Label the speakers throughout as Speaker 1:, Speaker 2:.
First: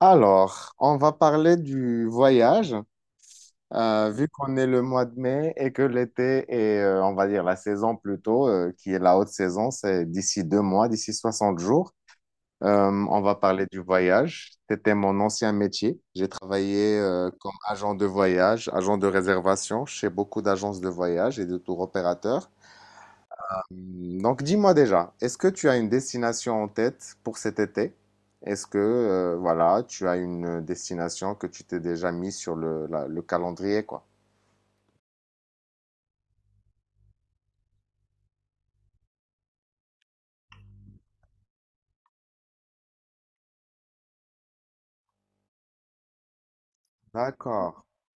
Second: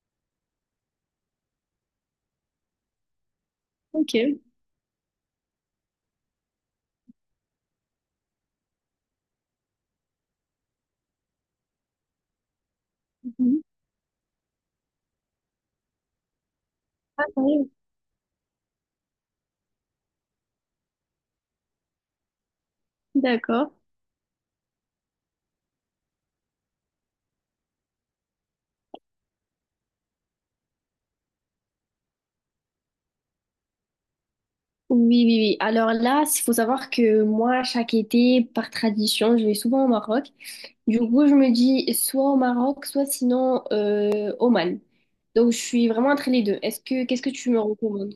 Speaker 1: Alors, on va parler du voyage, vu
Speaker 2: Ok.
Speaker 1: qu'on est le mois de mai et que l'été est, on va dire, la saison plutôt, qui est la haute saison, c'est d'ici 2 mois, d'ici 60 jours. On va
Speaker 2: Mhm.
Speaker 1: parler du voyage. C'était mon ancien métier. J'ai travaillé,
Speaker 2: Ah
Speaker 1: comme
Speaker 2: oui,
Speaker 1: agent de voyage, agent de réservation chez beaucoup d'agences de voyage et de tour opérateurs.
Speaker 2: d'accord.
Speaker 1: Donc dis-moi déjà, est-ce que tu as une destination en tête pour cet été? Est-ce que voilà, tu as une destination que tu t'es déjà mis sur le calendrier, quoi?
Speaker 2: Oui, oui, oui. Alors là, il faut savoir que moi, chaque été, par tradition, je vais souvent au Maroc. Du coup, je me dis soit au Maroc, soit sinon Oman. Donc, je suis vraiment entre les deux. Qu'est-ce que tu me
Speaker 1: D'accord.
Speaker 2: recommandes?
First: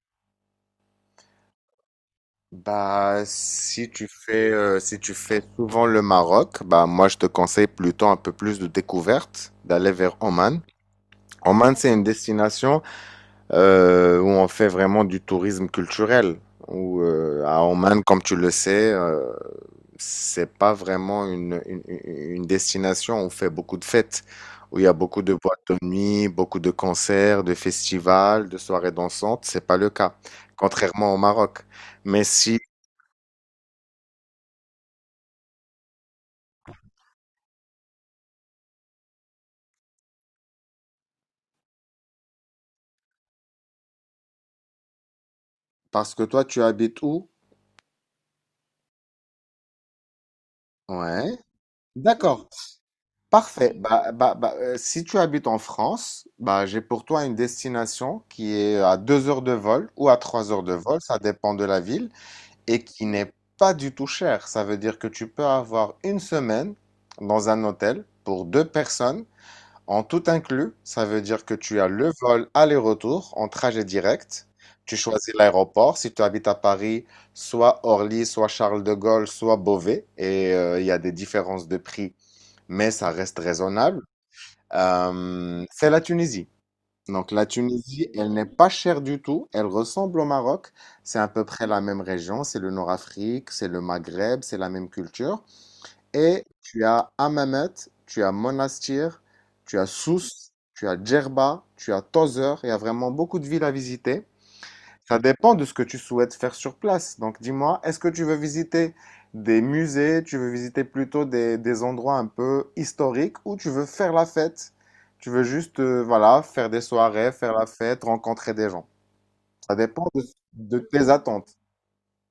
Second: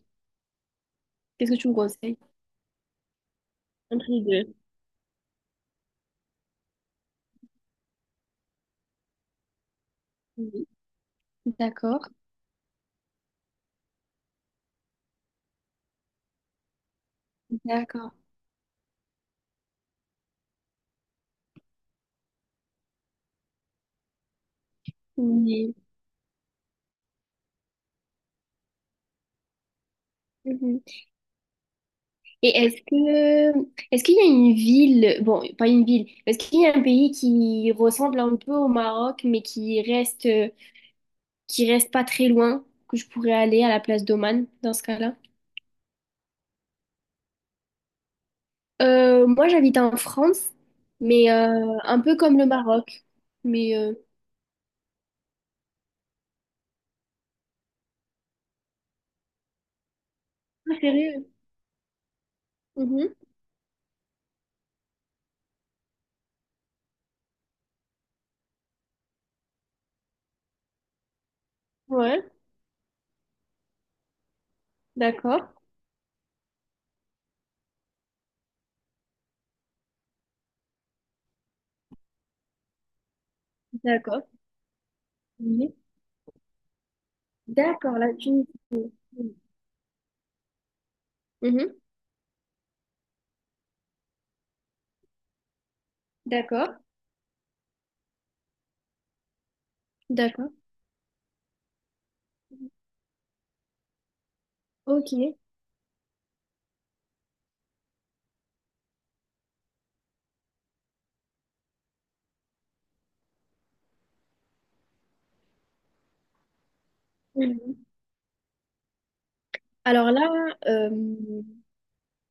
Speaker 2: Qu'est-ce que tu me conseilles?
Speaker 1: Bah si
Speaker 2: Entre
Speaker 1: tu
Speaker 2: les
Speaker 1: fais
Speaker 2: deux.
Speaker 1: si tu fais souvent le Maroc, bah moi je te conseille plutôt un peu plus de découverte, d'aller vers Oman.
Speaker 2: Oui.
Speaker 1: Oman c'est une
Speaker 2: D'accord.
Speaker 1: destination où on fait vraiment du tourisme culturel. Où, à Oman,
Speaker 2: D'accord.
Speaker 1: comme tu le sais, c'est pas vraiment une destination où on fait beaucoup de fêtes, où il y a beaucoup de boîtes
Speaker 2: Oui.
Speaker 1: de nuit, beaucoup de concerts, de festivals, de soirées dansantes. C'est pas le cas,
Speaker 2: Mhm.
Speaker 1: contrairement au Maroc. Mais si,
Speaker 2: Est-ce qu'il y a une ville, bon, pas une ville, est-ce qu'il y a un pays qui ressemble un peu au Maroc, mais qui reste pas très loin, que je pourrais aller à la place d'Oman dans ce cas-là.
Speaker 1: parce que toi, tu habites où?
Speaker 2: Moi, j'habite en France, mais
Speaker 1: Ouais,
Speaker 2: un peu comme le
Speaker 1: d'accord.
Speaker 2: Maroc.
Speaker 1: Parfait.
Speaker 2: Mais
Speaker 1: Si tu habites en France, bah, j'ai pour toi une destination qui est à 2 heures de vol ou à 3 heures de vol, ça
Speaker 2: préféré.
Speaker 1: dépend de la ville, et qui
Speaker 2: Mhm.
Speaker 1: n'est pas du tout chère. Ça veut dire que tu peux avoir une semaine dans un hôtel pour deux personnes, en tout inclus. Ça veut dire que tu as le
Speaker 2: Ouais,
Speaker 1: vol aller-retour en trajet direct. Tu choisis
Speaker 2: d'accord,
Speaker 1: l'aéroport. Si tu habites à Paris, soit Orly, soit Charles de Gaulle, soit Beauvais, et il y a des différences de prix mais ça reste raisonnable.
Speaker 2: d'accord. Oui.
Speaker 1: C'est la Tunisie. Donc la
Speaker 2: D'accord,
Speaker 1: Tunisie,
Speaker 2: la
Speaker 1: elle n'est pas
Speaker 2: Tunisie.
Speaker 1: chère du tout, elle ressemble au Maroc, c'est à peu près
Speaker 2: Mhm.
Speaker 1: la même région, c'est le Nord-Afrique, c'est le Maghreb, c'est la même culture. Et
Speaker 2: D'accord,
Speaker 1: tu as Hammamet, tu as Monastir, tu as
Speaker 2: d'accord.
Speaker 1: Sousse, tu as Djerba, tu as Tozeur, il y a vraiment beaucoup de villes à visiter.
Speaker 2: Ok.
Speaker 1: Ça dépend de ce que tu souhaites faire sur place. Donc dis-moi, est-ce que tu veux visiter des musées, tu veux visiter plutôt des endroits un peu historiques ou tu veux faire la fête? Tu veux juste, voilà, faire des soirées, faire la fête, rencontrer des gens. Ça dépend
Speaker 2: Alors là,
Speaker 1: de
Speaker 2: euh,
Speaker 1: tes attentes.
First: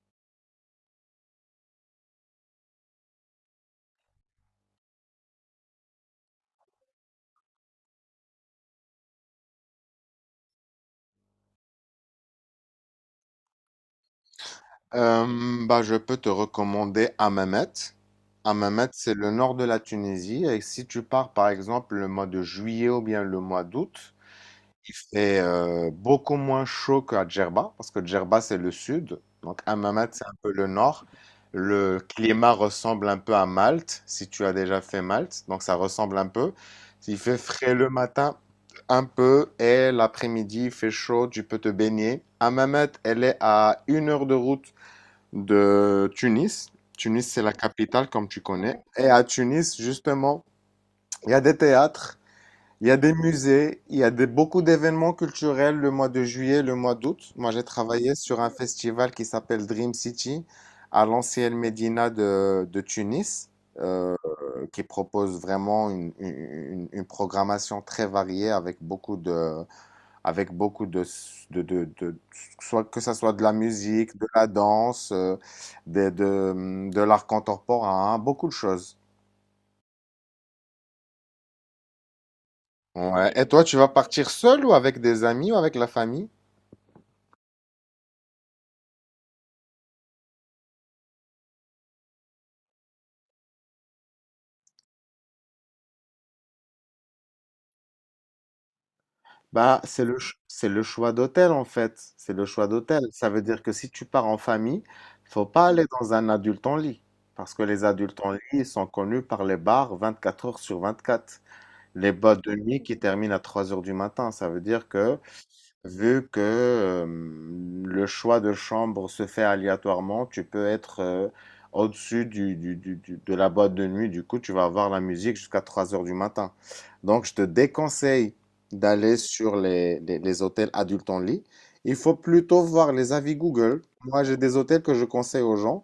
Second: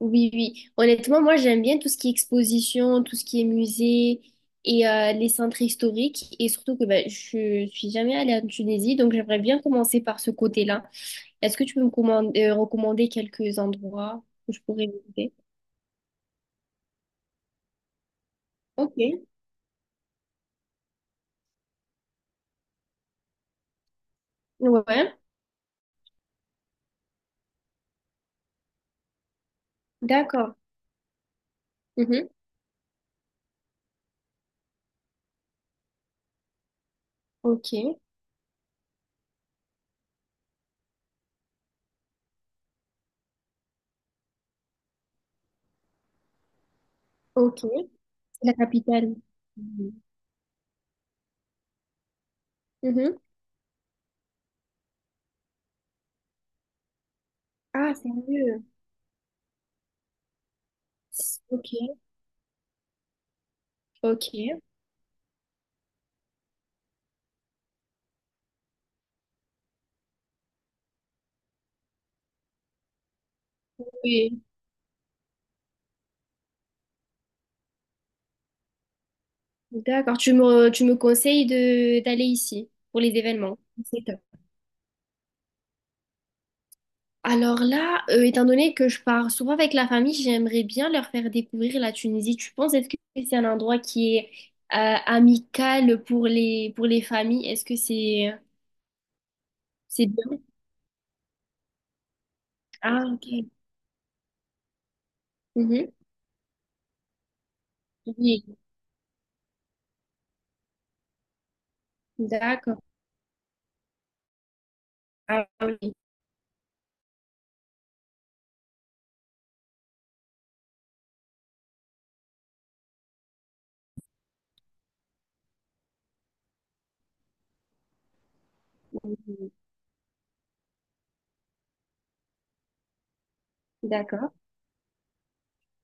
Speaker 2: Oui, oui. Honnêtement, moi, j'aime bien tout ce qui est exposition, tout ce qui est musée et les centres historiques. Et surtout que ben, je suis jamais allée en Tunisie, donc j'aimerais bien commencer par ce côté-là. Est-ce que tu peux recommander quelques endroits où je pourrais visiter?
Speaker 1: Euh, Bah, je peux te recommander Hammamet. Hammamet,
Speaker 2: Ok.
Speaker 1: c'est le nord de la Tunisie. Et si tu pars, par exemple, le mois de juillet ou bien le mois d'août, il
Speaker 2: Ouais.
Speaker 1: fait beaucoup moins chaud qu'à Djerba, parce que Djerba, c'est le sud, donc Hammamet, c'est un peu
Speaker 2: D'accord.
Speaker 1: le nord. Le
Speaker 2: Mhm.
Speaker 1: climat ressemble un peu à Malte, si tu as déjà fait Malte, donc ça ressemble un peu. Il fait frais le
Speaker 2: Ok.
Speaker 1: matin, un peu, et l'après-midi, il fait chaud, tu peux te baigner. Hammamet, elle est à une heure de route de Tunis. Tunis, c'est la
Speaker 2: Ok.
Speaker 1: capitale, comme tu
Speaker 2: C'est la
Speaker 1: connais. Et
Speaker 2: capitale.
Speaker 1: à Tunis,
Speaker 2: Mhm.
Speaker 1: justement, il y a des théâtres. Il y a des
Speaker 2: Mhm.
Speaker 1: musées, il y a des, beaucoup d'événements culturels le mois de juillet, le mois d'août. Moi, j'ai
Speaker 2: Ah,
Speaker 1: travaillé sur un
Speaker 2: sérieux?
Speaker 1: festival qui s'appelle Dream City à l'ancienne
Speaker 2: Ok.
Speaker 1: Médina de Tunis, euh,
Speaker 2: Ok.
Speaker 1: qui propose vraiment une programmation très variée avec beaucoup de- soit que ça soit de la musique, de
Speaker 2: Oui.
Speaker 1: la danse, de l'art contemporain, hein, beaucoup de choses.
Speaker 2: D'accord. Tu me conseilles de d'aller ici pour les
Speaker 1: Ouais. Et
Speaker 2: événements.
Speaker 1: toi, tu vas partir seul ou avec des amis ou avec la famille?
Speaker 2: Alors là, étant donné que je pars souvent avec la famille, j'aimerais bien leur faire découvrir la Tunisie. Tu penses, est-ce que c'est un endroit qui est amical pour pour les familles? Est-ce que
Speaker 1: Bah, c'est
Speaker 2: c'est bien?
Speaker 1: c'est le choix d'hôtel en fait. C'est le choix d'hôtel.
Speaker 2: Ah, ok.
Speaker 1: Ça veut dire que si tu pars en famille, faut pas aller
Speaker 2: Mhm.
Speaker 1: dans un adulte en lit. Parce que les adultes en lit,
Speaker 2: Oui,
Speaker 1: ils sont connus par les bars 24 heures sur 24, les bas de
Speaker 2: d'accord.
Speaker 1: nuit qui terminent à 3 heures du matin. Ça veut dire que
Speaker 2: Ah oui,
Speaker 1: vu que le choix de chambre se fait aléatoirement, tu peux être au-dessus de la boîte de nuit. Du coup, tu vas avoir la musique jusqu'à 3 heures du matin. Donc, je te déconseille d'aller sur les hôtels adultes en lit. Il faut plutôt voir les avis Google. Moi,
Speaker 2: d'accord.
Speaker 1: j'ai des hôtels que je conseille aux gens.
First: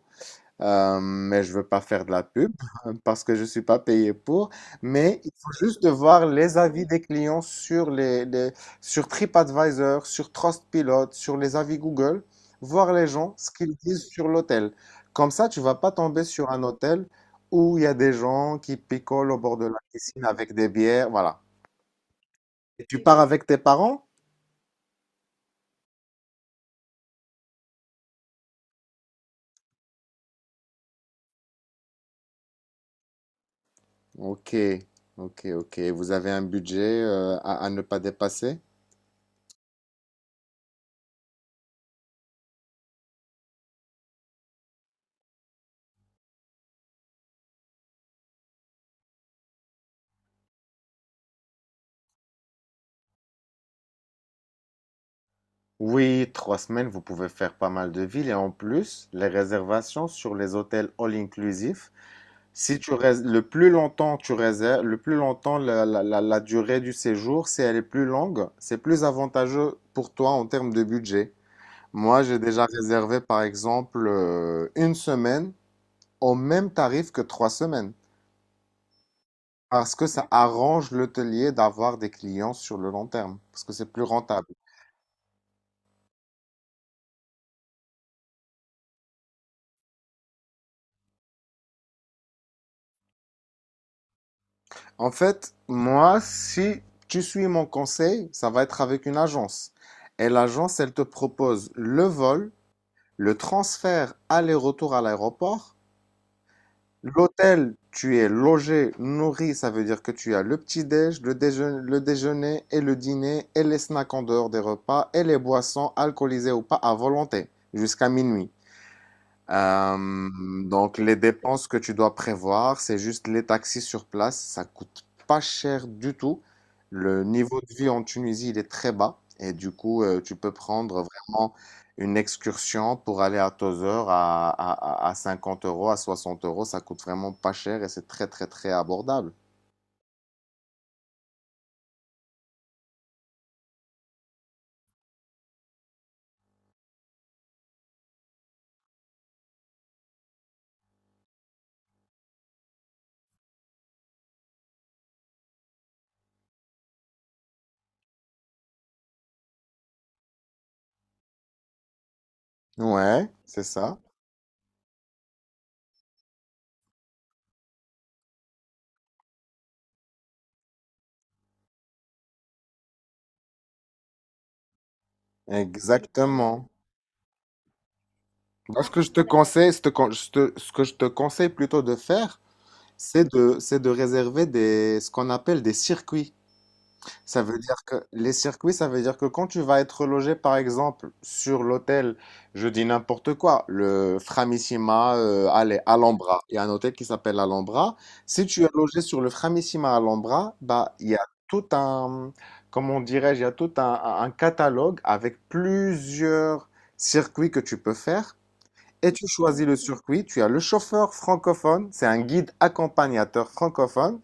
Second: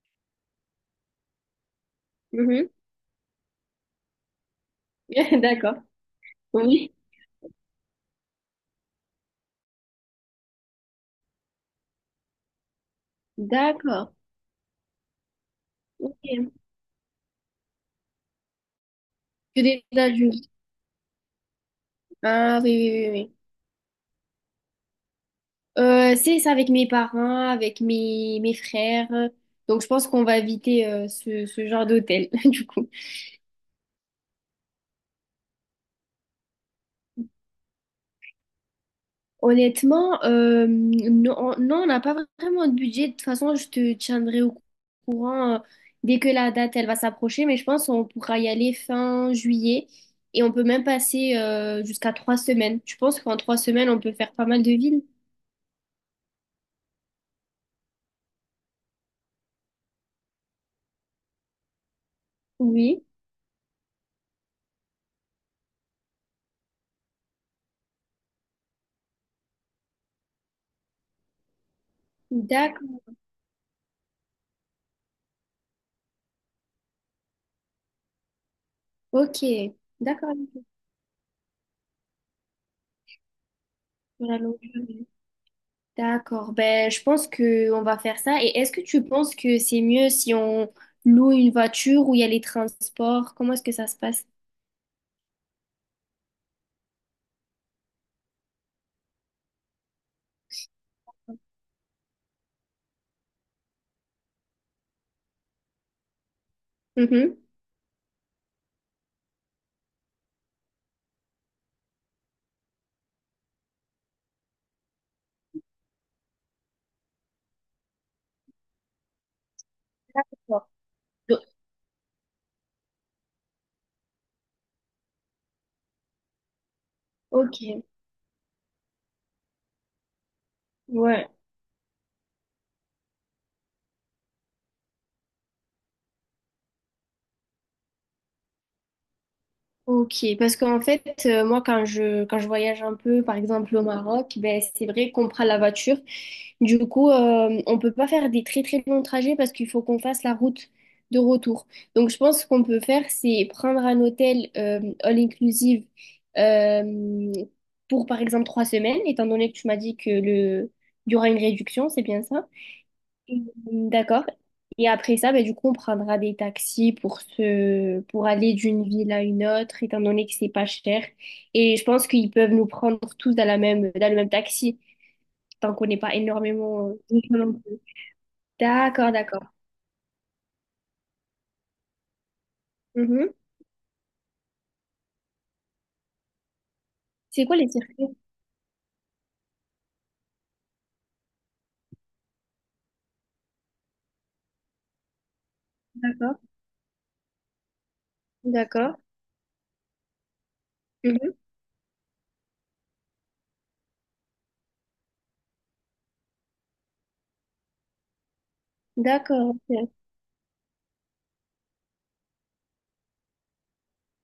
Speaker 1: Mais je veux pas faire de la pub
Speaker 2: Mhm.
Speaker 1: hein, parce que je suis pas payé pour. Mais il faut
Speaker 2: D'accord.
Speaker 1: juste de voir les avis
Speaker 2: Oui,
Speaker 1: des clients sur sur TripAdvisor, sur Trustpilot, sur les avis Google, voir les gens ce qu'ils disent
Speaker 2: d'accord.
Speaker 1: sur l'hôtel. Comme ça, tu vas pas tomber sur
Speaker 2: Ok.
Speaker 1: un hôtel où il y a des gens qui picolent au bord
Speaker 2: Que
Speaker 1: de la
Speaker 2: des
Speaker 1: piscine
Speaker 2: adultes.
Speaker 1: avec des bières, voilà.
Speaker 2: Ah oui,
Speaker 1: Et
Speaker 2: oui,
Speaker 1: tu
Speaker 2: oui.
Speaker 1: pars
Speaker 2: oui.
Speaker 1: avec tes parents?
Speaker 2: C'est ça avec mes parents, avec mes frères. Donc je pense qu'on va éviter ce, ce genre d'hôtel, du coup.
Speaker 1: Ok, ok, ok. Vous avez un budget à ne pas dépasser?
Speaker 2: Honnêtement, non, non, on n'a pas vraiment de budget. De toute façon, je te tiendrai au courant dès que la date, elle va s'approcher. Mais je pense qu'on pourra y aller fin juillet. Et on peut même passer jusqu'à 3 semaines. Je pense qu'en 3 semaines, on peut faire pas mal de villes.
Speaker 1: Oui, trois semaines, vous pouvez faire pas mal de villes et en plus, les réservations sur les hôtels all inclusifs si
Speaker 2: Oui,
Speaker 1: le plus longtemps tu réserves, le plus longtemps la durée du séjour, si elle est plus longue, c'est plus avantageux pour toi en termes de budget. Moi, j'ai déjà
Speaker 2: d'accord.
Speaker 1: réservé par exemple une semaine au même tarif que 3 semaines
Speaker 2: Ok,
Speaker 1: parce que ça
Speaker 2: d'accord.
Speaker 1: arrange l'hôtelier d'avoir des clients sur le long terme parce que c'est plus
Speaker 2: Sur la
Speaker 1: rentable.
Speaker 2: longueur. D'accord, ben, je pense que on va faire ça. Et est-ce que tu penses que c'est mieux si on loue une voiture ou il y a les transports? Comment est-ce que ça se passe?
Speaker 1: En fait, moi, si tu suis mon conseil, ça va être avec une agence. Et l'agence, elle te propose le vol, le transfert aller-retour à l'aéroport,
Speaker 2: Mhm.
Speaker 1: l'hôtel, tu es logé, nourri, ça veut dire que tu as le petit-déj, le déjeuner et le dîner et les snacks en dehors des repas et les boissons alcoolisées ou pas à volonté jusqu'à minuit.
Speaker 2: D'accord.
Speaker 1: Donc les
Speaker 2: Donc,
Speaker 1: dépenses que tu dois prévoir, c'est juste les taxis sur place. Ça coûte pas cher du tout. Le
Speaker 2: ok,
Speaker 1: niveau de vie en Tunisie, il est très bas. Et du coup, tu peux prendre
Speaker 2: ouais.
Speaker 1: vraiment une excursion pour aller à Tozeur à 50 euros, à 60 euros. Ça coûte vraiment pas cher et c'est très, très, très abordable.
Speaker 2: Ok, parce qu'en fait, moi, quand je voyage un peu, par exemple au Maroc, ben, c'est vrai qu'on prend la voiture. Du coup, on peut pas faire des très très longs trajets parce qu'il faut qu'on fasse la route de retour. Donc, je pense qu'on peut faire, c'est prendre un hôtel all inclusive euh, pour, par exemple, 3 semaines, étant donné que tu m'as dit que le, il y aura une réduction, c'est bien ça?
Speaker 1: Ouais, c'est
Speaker 2: Mm,
Speaker 1: ça.
Speaker 2: d'accord. Et après ça, ben, du coup, on prendra des taxis pour se, pour aller d'une ville à une autre, étant donné que c'est pas cher. Et je pense qu'ils peuvent nous prendre tous dans dans le même taxi, tant qu'on n'est pas
Speaker 1: Exactement.
Speaker 2: énormément. De gens non plus.
Speaker 1: Moi, ce que
Speaker 2: D'accord,
Speaker 1: je te
Speaker 2: d'accord.
Speaker 1: conseille, ce que je te conseille plutôt de faire, c'est
Speaker 2: Mhm.
Speaker 1: c'est de réserver des, ce qu'on appelle des circuits. Ça
Speaker 2: C'est quoi
Speaker 1: veut
Speaker 2: les
Speaker 1: dire que
Speaker 2: circuits?
Speaker 1: les circuits, ça veut dire que quand tu vas être logé, par exemple, sur l'hôtel, je dis n'importe quoi, le Framissima, allez,
Speaker 2: D'accord,
Speaker 1: Alhambra. Il y a un hôtel qui s'appelle Alhambra. Si tu es
Speaker 2: d'accord.
Speaker 1: logé sur le Framissima Alhambra, bah, il y a
Speaker 2: Mhm.
Speaker 1: tout un, comment dirais-je, il y a tout un catalogue avec plusieurs circuits que tu peux faire. Et tu
Speaker 2: D'accord.
Speaker 1: choisis le
Speaker 2: Ok.
Speaker 1: circuit, tu as le chauffeur francophone, c'est un guide accompagnateur francophone,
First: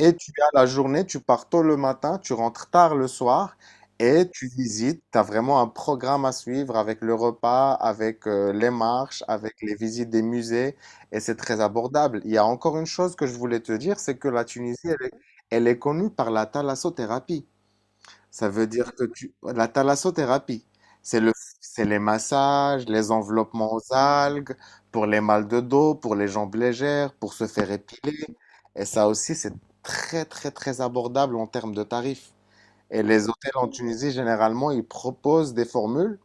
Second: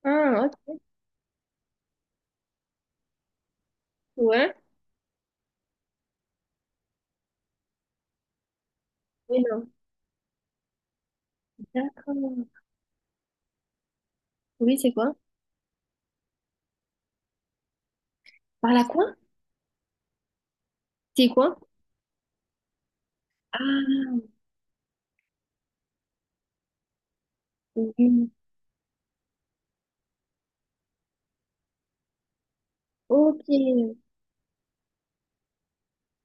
Speaker 1: et tu
Speaker 2: Ah,
Speaker 1: as la
Speaker 2: ok.
Speaker 1: journée, tu pars tôt le matin, tu rentres tard le soir, et tu
Speaker 2: Ouais.
Speaker 1: visites, tu as vraiment un programme à suivre avec le repas, avec les marches,
Speaker 2: Mais
Speaker 1: avec
Speaker 2: non.
Speaker 1: les visites des musées, et c'est très abordable. Il y a
Speaker 2: D'accord.
Speaker 1: encore une chose que je voulais te dire, c'est que la
Speaker 2: Oui,
Speaker 1: Tunisie,
Speaker 2: c'est quoi?
Speaker 1: elle est connue par la thalassothérapie. Ça veut
Speaker 2: Par la
Speaker 1: dire que
Speaker 2: quoi?
Speaker 1: tu... La thalassothérapie, c'est
Speaker 2: C'est
Speaker 1: le...
Speaker 2: quoi?
Speaker 1: c'est les massages, les enveloppements aux
Speaker 2: Ah,
Speaker 1: algues, pour les mal de dos, pour les jambes légères, pour se faire épiler.
Speaker 2: oui.
Speaker 1: Et ça aussi, c'est très, très, très abordable en termes de tarifs. Et les
Speaker 2: Ok.
Speaker 1: hôtels en Tunisie, généralement, ils proposent des formules.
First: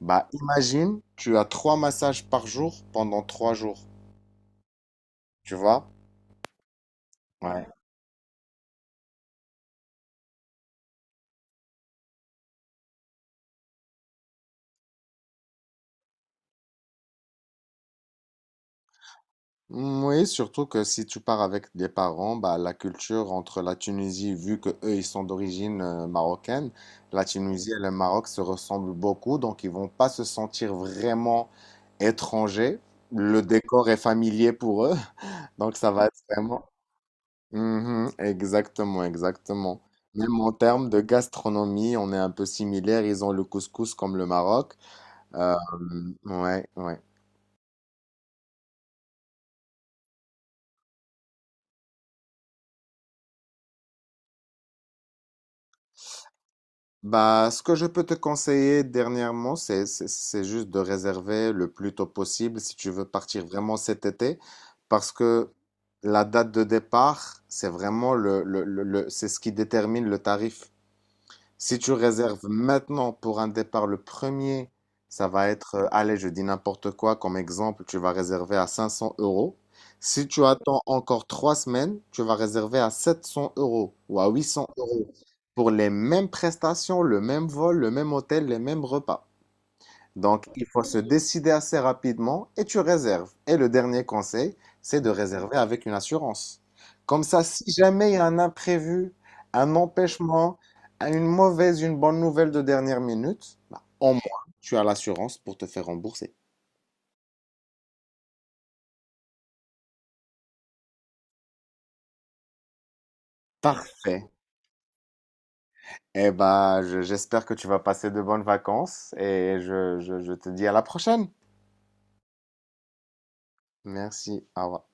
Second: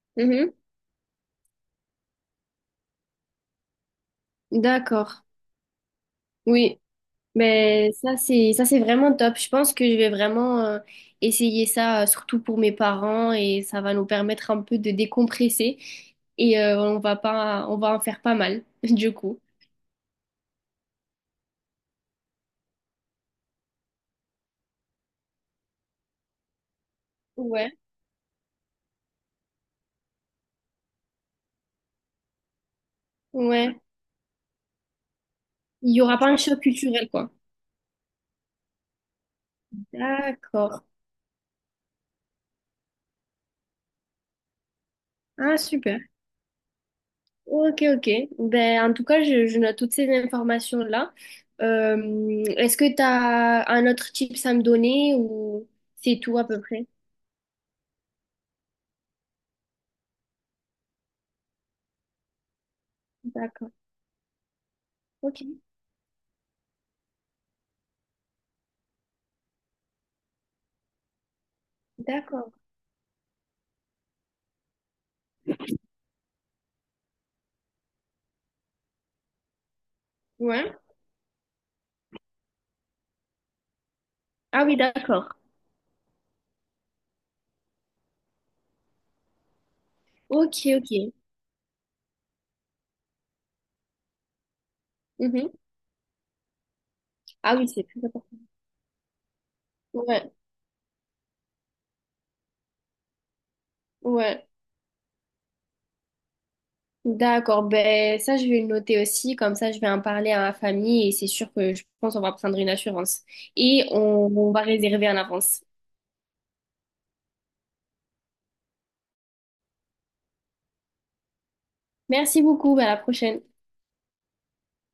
Speaker 1: Bah,
Speaker 2: Mhm.
Speaker 1: imagine, tu as 3 massages par jour pendant 3 jours.
Speaker 2: D'accord.
Speaker 1: Tu vois?
Speaker 2: Oui.
Speaker 1: Ouais.
Speaker 2: Mais ça, c'est vraiment top. Je pense que je vais vraiment essayer ça, surtout pour mes parents, et ça va nous permettre un peu de décompresser. Et on va pas, on va en faire pas mal, du coup.
Speaker 1: Mm, oui, surtout que si tu pars avec des parents, bah, la culture entre la Tunisie, vu que eux ils sont d'origine marocaine, la Tunisie
Speaker 2: Ouais,
Speaker 1: et le Maroc se ressemblent beaucoup, donc ils vont pas se sentir vraiment étrangers. Le
Speaker 2: ouais.
Speaker 1: décor est familier pour eux, donc ça
Speaker 2: Il y
Speaker 1: va
Speaker 2: aura
Speaker 1: être
Speaker 2: pas un choc
Speaker 1: vraiment.
Speaker 2: culturel, quoi.
Speaker 1: Mhm, exactement, exactement. Même en
Speaker 2: D'accord.
Speaker 1: termes de gastronomie, on est un peu similaire. Ils ont le couscous comme le Maroc. Euh,
Speaker 2: Ah, super.
Speaker 1: ouais, ouais.
Speaker 2: Ok, ok. Ben, en tout cas, je note toutes ces informations-là. Est-ce que tu as un autre tips à me donner ou c'est tout à peu près?
Speaker 1: Bah, ce que je peux te conseiller dernièrement, c'est juste de réserver le plus tôt possible si tu veux partir
Speaker 2: D'accord.
Speaker 1: vraiment cet été, parce
Speaker 2: Ok.
Speaker 1: que la date de départ, c'est vraiment c'est ce qui détermine le tarif. Si tu réserves
Speaker 2: D'accord.
Speaker 1: maintenant pour un départ le premier, ça va être, allez, je dis n'importe quoi, comme exemple, tu vas réserver à 500 euros. Si tu
Speaker 2: Ouais.
Speaker 1: attends encore 3 semaines, tu vas réserver à 700 € ou à
Speaker 2: Ah
Speaker 1: 800
Speaker 2: oui,
Speaker 1: euros
Speaker 2: d'accord.
Speaker 1: pour les mêmes prestations, le même vol, le même hôtel, les mêmes repas. Donc,
Speaker 2: Ok,
Speaker 1: il faut
Speaker 2: ok.
Speaker 1: se décider assez rapidement et tu réserves. Et le dernier conseil, c'est de
Speaker 2: Mhm.
Speaker 1: réserver avec une assurance. Comme ça,
Speaker 2: Ah
Speaker 1: si
Speaker 2: oui, c'est très
Speaker 1: jamais il y a
Speaker 2: important.
Speaker 1: un imprévu, un
Speaker 2: Ouais,
Speaker 1: empêchement, une mauvaise, une bonne nouvelle de dernière minute, bah, au moins,
Speaker 2: ouais.
Speaker 1: tu as l'assurance pour te faire rembourser.
Speaker 2: D'accord. Ben, ça, je vais le noter aussi. Comme ça, je vais en parler à ma famille et c'est sûr que je pense qu'on va prendre une assurance. Et
Speaker 1: Parfait.
Speaker 2: on va réserver en avance.
Speaker 1: Eh ben, j'espère que tu vas passer de bonnes vacances et je te dis à la prochaine.
Speaker 2: Merci beaucoup. Ben, à la prochaine.
Speaker 1: Merci. Au revoir.